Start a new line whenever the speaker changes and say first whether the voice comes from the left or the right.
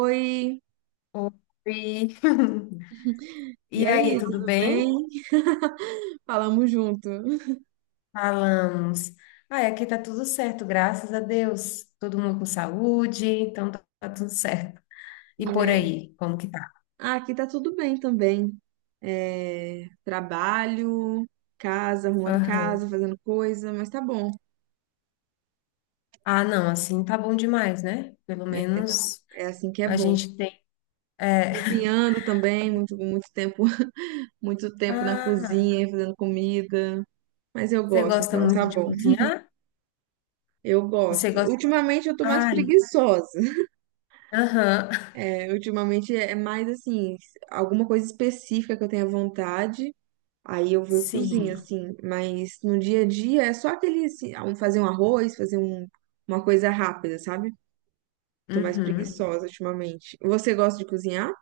right: Oi,
left: Oi.
right: e
left: E aí,
right: aí,
left: tudo
right: tudo bem?
left: bem?
right: Falamos junto.
left: Falamos. Ah, aqui tá tudo certo, graças a Deus. Todo mundo com saúde, então tá, tudo certo. E por
right: É,
left: aí, como que tá?
right: ah, aqui tá tudo bem também. É, trabalho, casa, arrumando
left: Aham.
right: casa, fazendo coisa, mas tá bom.
left: Ah, não, assim tá bom demais, né? Pelo
right: É,
left: menos
right: é assim que é
left: a
right: bom.
left: gente tem. É.
right: Cozinhando também, muito, muito tempo, muito tempo na
left: Ah,
right: cozinha, fazendo comida. Mas eu
left: você
right: gosto,
left: gosta
right: então tá
left: muito de
right: bom.
left: cozinhar?
right: Eu
left: Você
right: gosto.
left: gosta.
right: Ultimamente eu tô mais
left: Ai,
right: preguiçosa.
left: aham.
right: É, ultimamente é mais assim, alguma coisa específica que eu tenha vontade. Aí eu vou e cozinho,
left: Sim.
right: assim, mas no dia a dia é só aquele, assim, ah, fazer um arroz, fazer um, uma coisa rápida, sabe? Tô mais
left: Uhum.
right: preguiçosa ultimamente. Você gosta de cozinhar?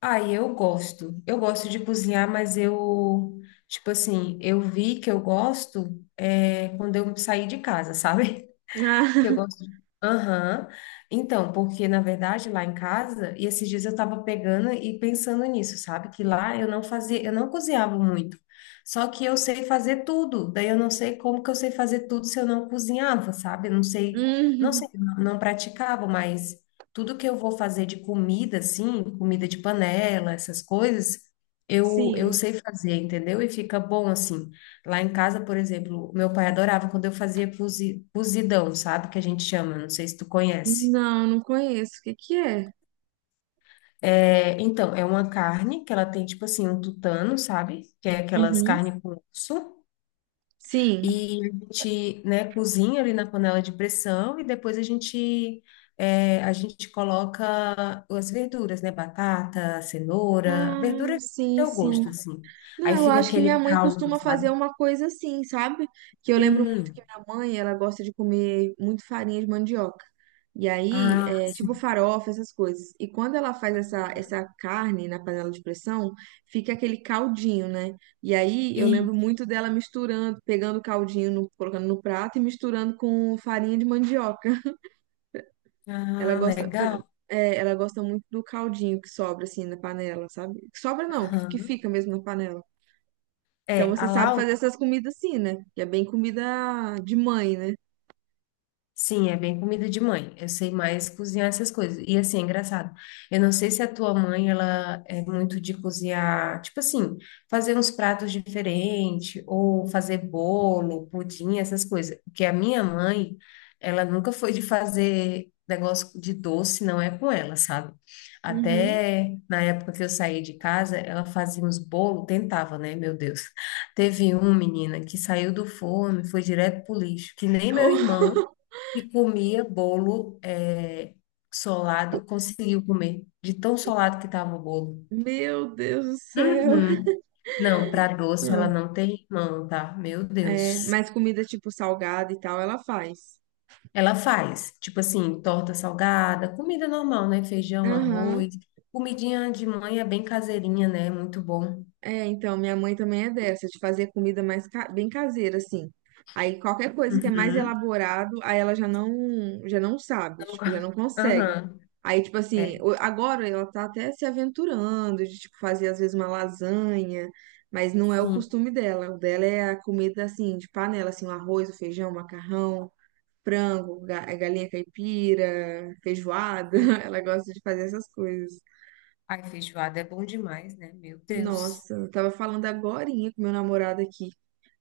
left: Ah, e eu gosto. Eu gosto de cozinhar, tipo assim, eu vi que eu gosto é, quando eu saí de casa, sabe?
right: Ah,
left: Que eu gosto. Aham. Então, porque na verdade lá em casa, e esses dias eu tava pegando e pensando nisso, sabe? Que lá eu não fazia, eu não cozinhava muito. Só que eu sei fazer tudo. Daí eu não sei como que eu sei fazer tudo se eu não cozinhava, sabe? Eu não sei, não
right: hum,
left: sei, não não praticava, mas tudo que eu vou fazer de comida assim, comida de panela, essas coisas, eu
right: sim.
left: sei fazer, entendeu? E fica bom assim. Lá em casa, por exemplo, meu pai adorava quando eu fazia cozidão, sabe? Que a gente chama, não sei se tu conhece.
right: Não, não conheço. O que que é?
left: É, então, é uma carne que ela tem, tipo assim, um tutano, sabe? Que é aquelas
right: Uhum.
left: carnes com osso.
right: Sim.
left: E a gente, né, cozinha ali na panela de pressão e depois a gente, é, a gente coloca as verduras, né? Batata, cenoura,
right: Ah,
left: verdura do
right: sim,
left: teu
right: sim.
left: gosto, assim.
right: Não,
left: Aí
right: eu
left: fica
right: acho que minha
left: aquele
right: mãe
left: caldo,
right: costuma fazer
left: sabe?
right: uma coisa assim, sabe? Que eu lembro muito que
left: Hum,
right: minha mãe, ela gosta de comer muito farinha de mandioca. E aí,
left: ah,
right: é, tipo
left: sim.
right: farofa, essas coisas. E quando ela faz
left: Aham.
right: essa carne na panela de pressão, fica aquele caldinho, né? E aí, eu lembro muito dela misturando, pegando o caldinho, colocando no prato e misturando com farinha de mandioca. Ela
left: Ah, legal.
right: é, ela gosta muito do caldinho que sobra, assim, na panela, sabe? Que sobra não, que
left: Aham.
right: fica mesmo na panela. Então
left: É, a
right: você sabe
left: Lau,
right: fazer essas comidas assim, né? Que é bem comida de mãe, né?
left: sim, é bem comida de mãe. Eu sei mais cozinhar essas coisas. E assim, é engraçado. Eu não sei se a tua mãe, ela é muito de cozinhar, tipo assim, fazer uns pratos diferentes, ou fazer bolo, pudim, essas coisas. Porque a minha mãe, ela nunca foi de fazer negócio de doce, não é com ela, sabe?
right: Uhum.
left: Até na época que eu saí de casa, ela fazia uns bolos, tentava, né? Meu Deus. Teve um, menina, que saiu do forno, e foi direto pro lixo, que nem meu irmão
right: Oh,
left: e comia bolo é, solado, conseguiu comer, de tão solado que estava o bolo.
right: meu Deus do céu.
left: Uhum. Não, para doce ela
right: Não.
left: não tem mão, tá? Meu
right: É,
left: Deus.
right: mas comida tipo salgada e tal, ela faz.
left: Ela faz, tipo assim, torta salgada, comida normal, né? Feijão,
right: Aham.
left: arroz, comidinha de mãe é bem caseirinha, né? Muito bom.
right: É, então, minha mãe também é dessa, de fazer comida mais bem caseira, assim. Aí qualquer coisa que é mais
left: Uhum.
right: elaborado, aí ela já não sabe,
left: Não go-
right: tipo, já não consegue.
left: Aham.
right: Aí, tipo assim,
left: É,
right: agora ela tá até se aventurando de, tipo, fazer às vezes uma lasanha, mas não é o
left: sim,
right: costume dela. O dela é a comida, assim, de panela, assim, o arroz, o feijão, o macarrão, frango, galinha caipira, feijoada.
left: sim.
right: Ela gosta de fazer essas coisas.
left: Ai, feijoada é bom demais, né? Meu Deus.
right: Nossa, eu tava falando agorinha com meu namorado aqui.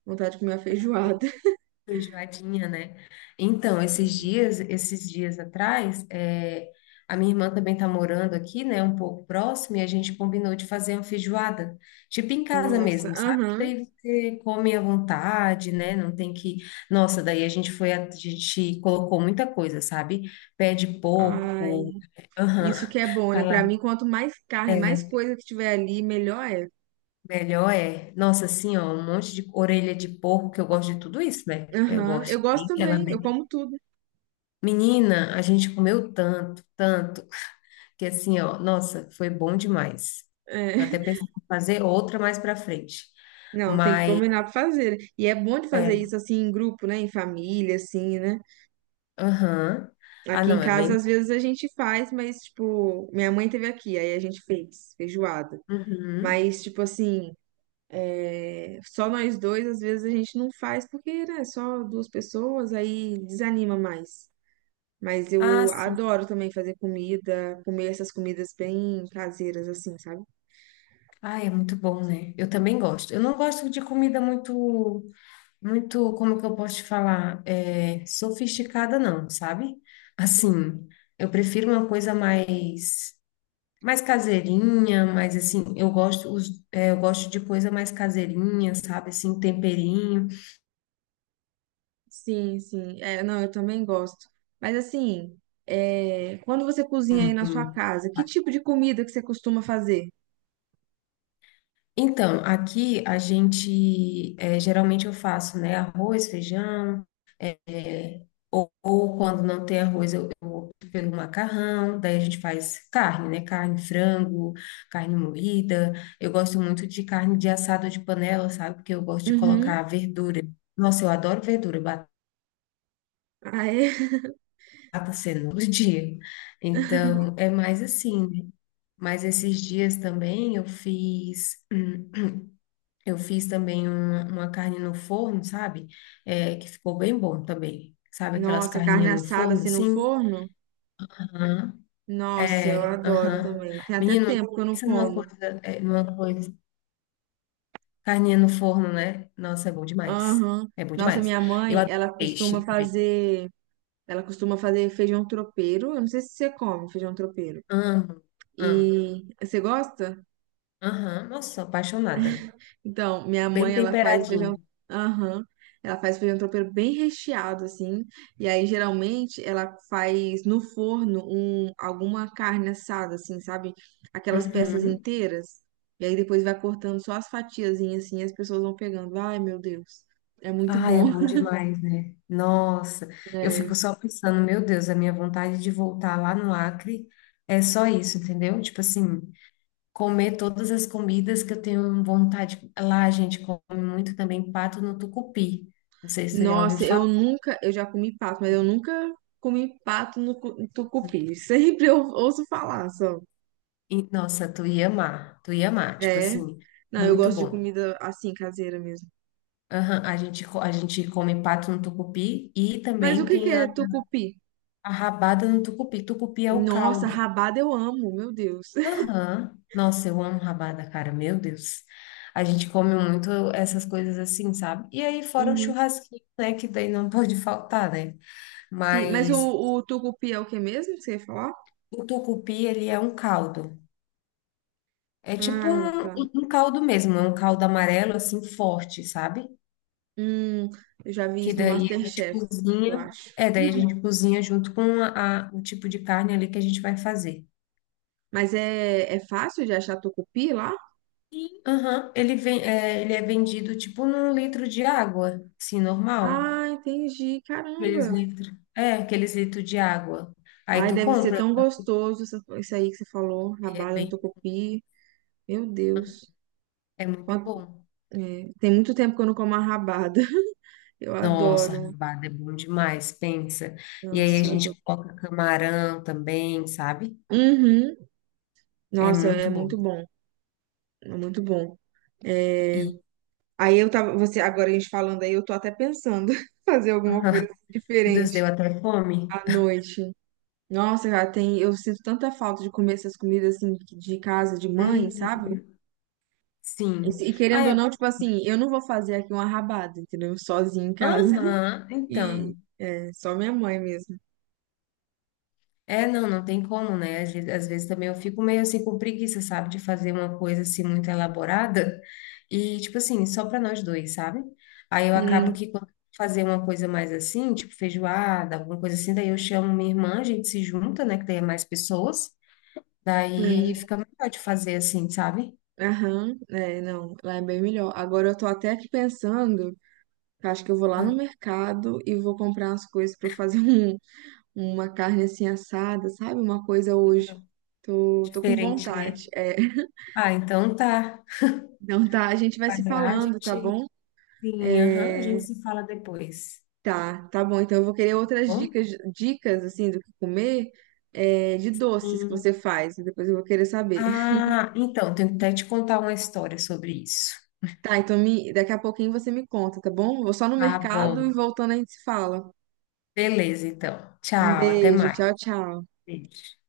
right: Vontade de comer uma feijoada.
left: Enjoadinha, né? Então, esses dias atrás, é, a minha irmã também tá morando aqui, né? Um pouco próximo, e a gente combinou de fazer uma feijoada, tipo em casa
right: Nossa,
left: mesmo, sabe? Que
right: aham.
left: daí você come à vontade, né? Não tem que. Nossa, daí a gente foi, a gente colocou muita coisa, sabe? Pé de
right: Ai,
left: porco, aham,
right: isso que é bom,
left: tá
right: né? Pra
left: lá.
right: mim, quanto mais carne, mais
left: É,
right: coisa que tiver ali, melhor é.
left: melhor é. Nossa, assim, ó, um monte de orelha de porco, que eu gosto de tudo isso, né? Eu
right: Aham, eu
left: gosto
right: gosto
left: bem, ela
right: também, eu como tudo.
left: menina, a gente comeu tanto, que assim, ó, nossa, foi bom demais.
right: É.
left: Eu até pensei em fazer outra mais pra frente.
right: Não, tem que
left: Mas,
right: combinar pra fazer. E é bom de fazer
left: é,
right: isso assim em grupo, né? Em família, assim, né?
left: aham. Ah,
right: Aqui em
left: não, é
right: casa,
left: bem.
right: às vezes a gente faz, mas, tipo, minha mãe teve aqui, aí a gente fez feijoada.
left: Uhum.
right: Mas, tipo assim, é, só nós dois, às vezes a gente não faz, porque, né? Só duas pessoas, aí desanima mais. Mas
left: Ah,
right: eu
left: sim.
right: adoro também fazer comida, comer essas comidas bem caseiras, assim, sabe?
left: Ah, é muito bom, né? Eu também gosto. Eu não gosto de comida muito, como que eu posso te falar? É, sofisticada, não, sabe? Assim, eu prefiro uma coisa mais. Mais caseirinha, mas assim, eu gosto, os, é, eu gosto de coisa mais caseirinha, sabe? Assim, temperinho.
right: Sim, sim. É, não, eu também gosto. Mas assim, é, quando você cozinha aí na sua casa, que tipo de comida que você costuma fazer?
left: Então, aqui a gente, é, geralmente eu faço, né? Arroz, feijão, é, ou quando não tem arroz, eu opto pelo macarrão. Daí a gente faz carne, né? Carne, frango, carne moída. Eu gosto muito de carne de assado de panela, sabe? Porque eu gosto de colocar
right: Uhum.
left: verdura. Nossa, eu adoro verdura,
right: Ah, é?
left: batata, cenoura, dia. Então, é mais assim, né? Mas esses dias também eu fiz, eu fiz também uma carne no forno, sabe? É, que ficou bem bom também. Sabe aquelas
right: Nossa, carne
left: carninhas no
right: assada
left: forno,
right: assim no
left: assim?
right: forno?
left: Aham.
right: Nossa, eu
left: É,
right: adoro
left: aham.
right: também. Tem até
left: Menino,
right: tempo que eu não
left: pensa numa
right: como.
left: coisa, é, numa coisa. Carninha no forno, né? Nossa, é bom demais.
right: Aham.
left: É bom
right: Nossa,
left: demais.
right: minha
left: Eu
right: mãe,
left: adoro peixe também.
right: ela costuma fazer feijão tropeiro. Eu não sei se você come feijão tropeiro.
left: Amo, amo.
right: E você gosta?
left: Aham, nossa, sou apaixonada.
right: Então, minha
left: Bem
right: mãe, ela faz feijão.
left: temperadinho.
right: Aham. Ela faz feijão tropeiro bem recheado, assim. E aí, geralmente, ela faz no forno um, alguma carne assada, assim, sabe? Aquelas peças
left: Uhum.
right: inteiras. E aí, depois vai cortando só as fatiazinhas, assim, e as pessoas vão pegando. Ai, meu Deus. É muito
left: Ai, é
right: bom.
left: bom demais, né? Nossa, eu
right: É.
left: fico só pensando, meu Deus, a minha vontade de voltar lá no Acre é só isso, entendeu? Tipo assim, comer todas as comidas que eu tenho vontade. Lá a gente come muito também pato no tucupi. Não sei se tu já ouviu
right: Nossa,
left: falar.
right: eu nunca. Eu já comi pato, mas eu nunca comi pato no tucupi. Sempre eu ouço falar só.
left: E, nossa, tu ia amar, tipo
right: É.
left: assim,
right: Não, eu
left: muito
right: gosto de
left: bom.
right: comida assim, caseira mesmo.
left: Aham, a gente come pato no tucupi e
right: Mas o
left: também
right: que que
left: tem
right: é tucupi?
left: a rabada no tucupi. Tucupi é o
right: Nossa,
left: caldo.
right: rabada eu amo, meu Deus.
left: Aham. Nossa, eu amo rabada, cara. Meu Deus. A gente come muito essas coisas assim, sabe? E aí, fora o
right: Uhum.
left: churrasquinho, né? Que daí não pode faltar, né?
right: Sim, mas
left: Mas
right: o tucupi é o que mesmo que você ia falar?
left: o tucupi, ele é um caldo. É tipo
right: Ah,
left: um, um
right: tá.
left: um caldo mesmo, é um caldo amarelo, assim, forte, sabe?
right: Hum, eu já vi
left: Que
right: isso no
left: daí a gente
right: MasterChef, eu
left: cozinha.
right: acho.
left: É, daí a gente cozinha junto com a, o tipo de carne ali que a gente vai fazer.
right: Mas é, é fácil de achar tucupi lá?
left: E, aham, ele vem, é, ele é vendido tipo num litro de água, assim, normal.
right: Ah, entendi.
left: Aqueles
right: Caramba.
left: litros. É, aqueles litros de água. Aí
right: Ai,
left: tu
right: deve ser
left: compra,
right: tão
left: né?
right: gostoso isso aí que você falou,
left: É
right: rabada no
left: bem,
right: tucupi. Meu Deus.
left: é muito
right: Quant-
left: bom.
right: é, tem muito tempo que eu não como a rabada. Eu
left: Nossa,
right: adoro.
left: rabada é bom demais, pensa. E aí a
right: Nossa, eu adoro.
left: gente coloca camarão também, sabe?
right: Uhum.
left: É
right: Nossa, é
left: muito bom.
right: muito bom. É muito bom. É,
left: E,
right: aí eu tava, você, agora a gente falando aí, eu tô até pensando fazer alguma
left: ah,
right: coisa
left: meu Deus, deu
right: diferente
left: até fome.
right: à noite. Nossa, cara, tem, eu sinto tanta falta de comer essas comidas assim de casa, de mãe,
left: Uhum,
right: sabe? E,
left: sim.
right: e
left: Ah,
right: querendo ou
left: é...
right: não, tipo assim, eu não vou fazer aqui uma rabada, entendeu? Sozinha em casa.
left: Aham,
right: E
left: então.
right: é, só minha mãe mesmo.
left: É, não, não tem como, né? Às vezes também eu fico meio assim com preguiça, sabe, de fazer uma coisa assim muito elaborada e tipo assim, só para nós dois, sabe? Aí eu acabo
right: Sim,
left: que quando eu fazer uma coisa mais assim, tipo feijoada, alguma coisa assim, daí eu chamo minha irmã, a gente se junta, né, que daí é mais pessoas, daí
right: sim.
left: fica melhor de fazer assim, sabe?
right: Aham, é, não, lá é bem melhor. Agora eu tô até aqui pensando. Eu acho que eu vou lá
left: Ah,
right: no mercado e vou comprar umas coisas pra eu fazer um, uma carne assim assada, sabe? Uma coisa hoje. Tô com
left: diferente,
right: vontade.
left: né?
right: É.
left: Ah, então tá.
right: Então tá, a gente vai
left: Vai
right: se
left: lá, a
right: falando, tá
left: gente,
right: bom?
left: sim, aham, a gente
right: É,
left: se fala depois,
right: tá bom. Então eu vou querer
left: tá
right: outras
left: bom?
right: dicas, dicas assim do que comer, é, de doces que você
left: Sim.
right: faz. Né? Depois eu vou querer saber.
left: Ah, então, tenho que até te contar uma história sobre isso.
right: Tá, então me, daqui a pouquinho você me conta, tá bom? Vou só no
left: Tá
right: mercado e
left: bom.
right: voltando a gente se fala.
left: Beleza, então.
right: Um
left: Tchau, até
right: beijo,
left: mais.
right: tchau, tchau.
left: Beijo.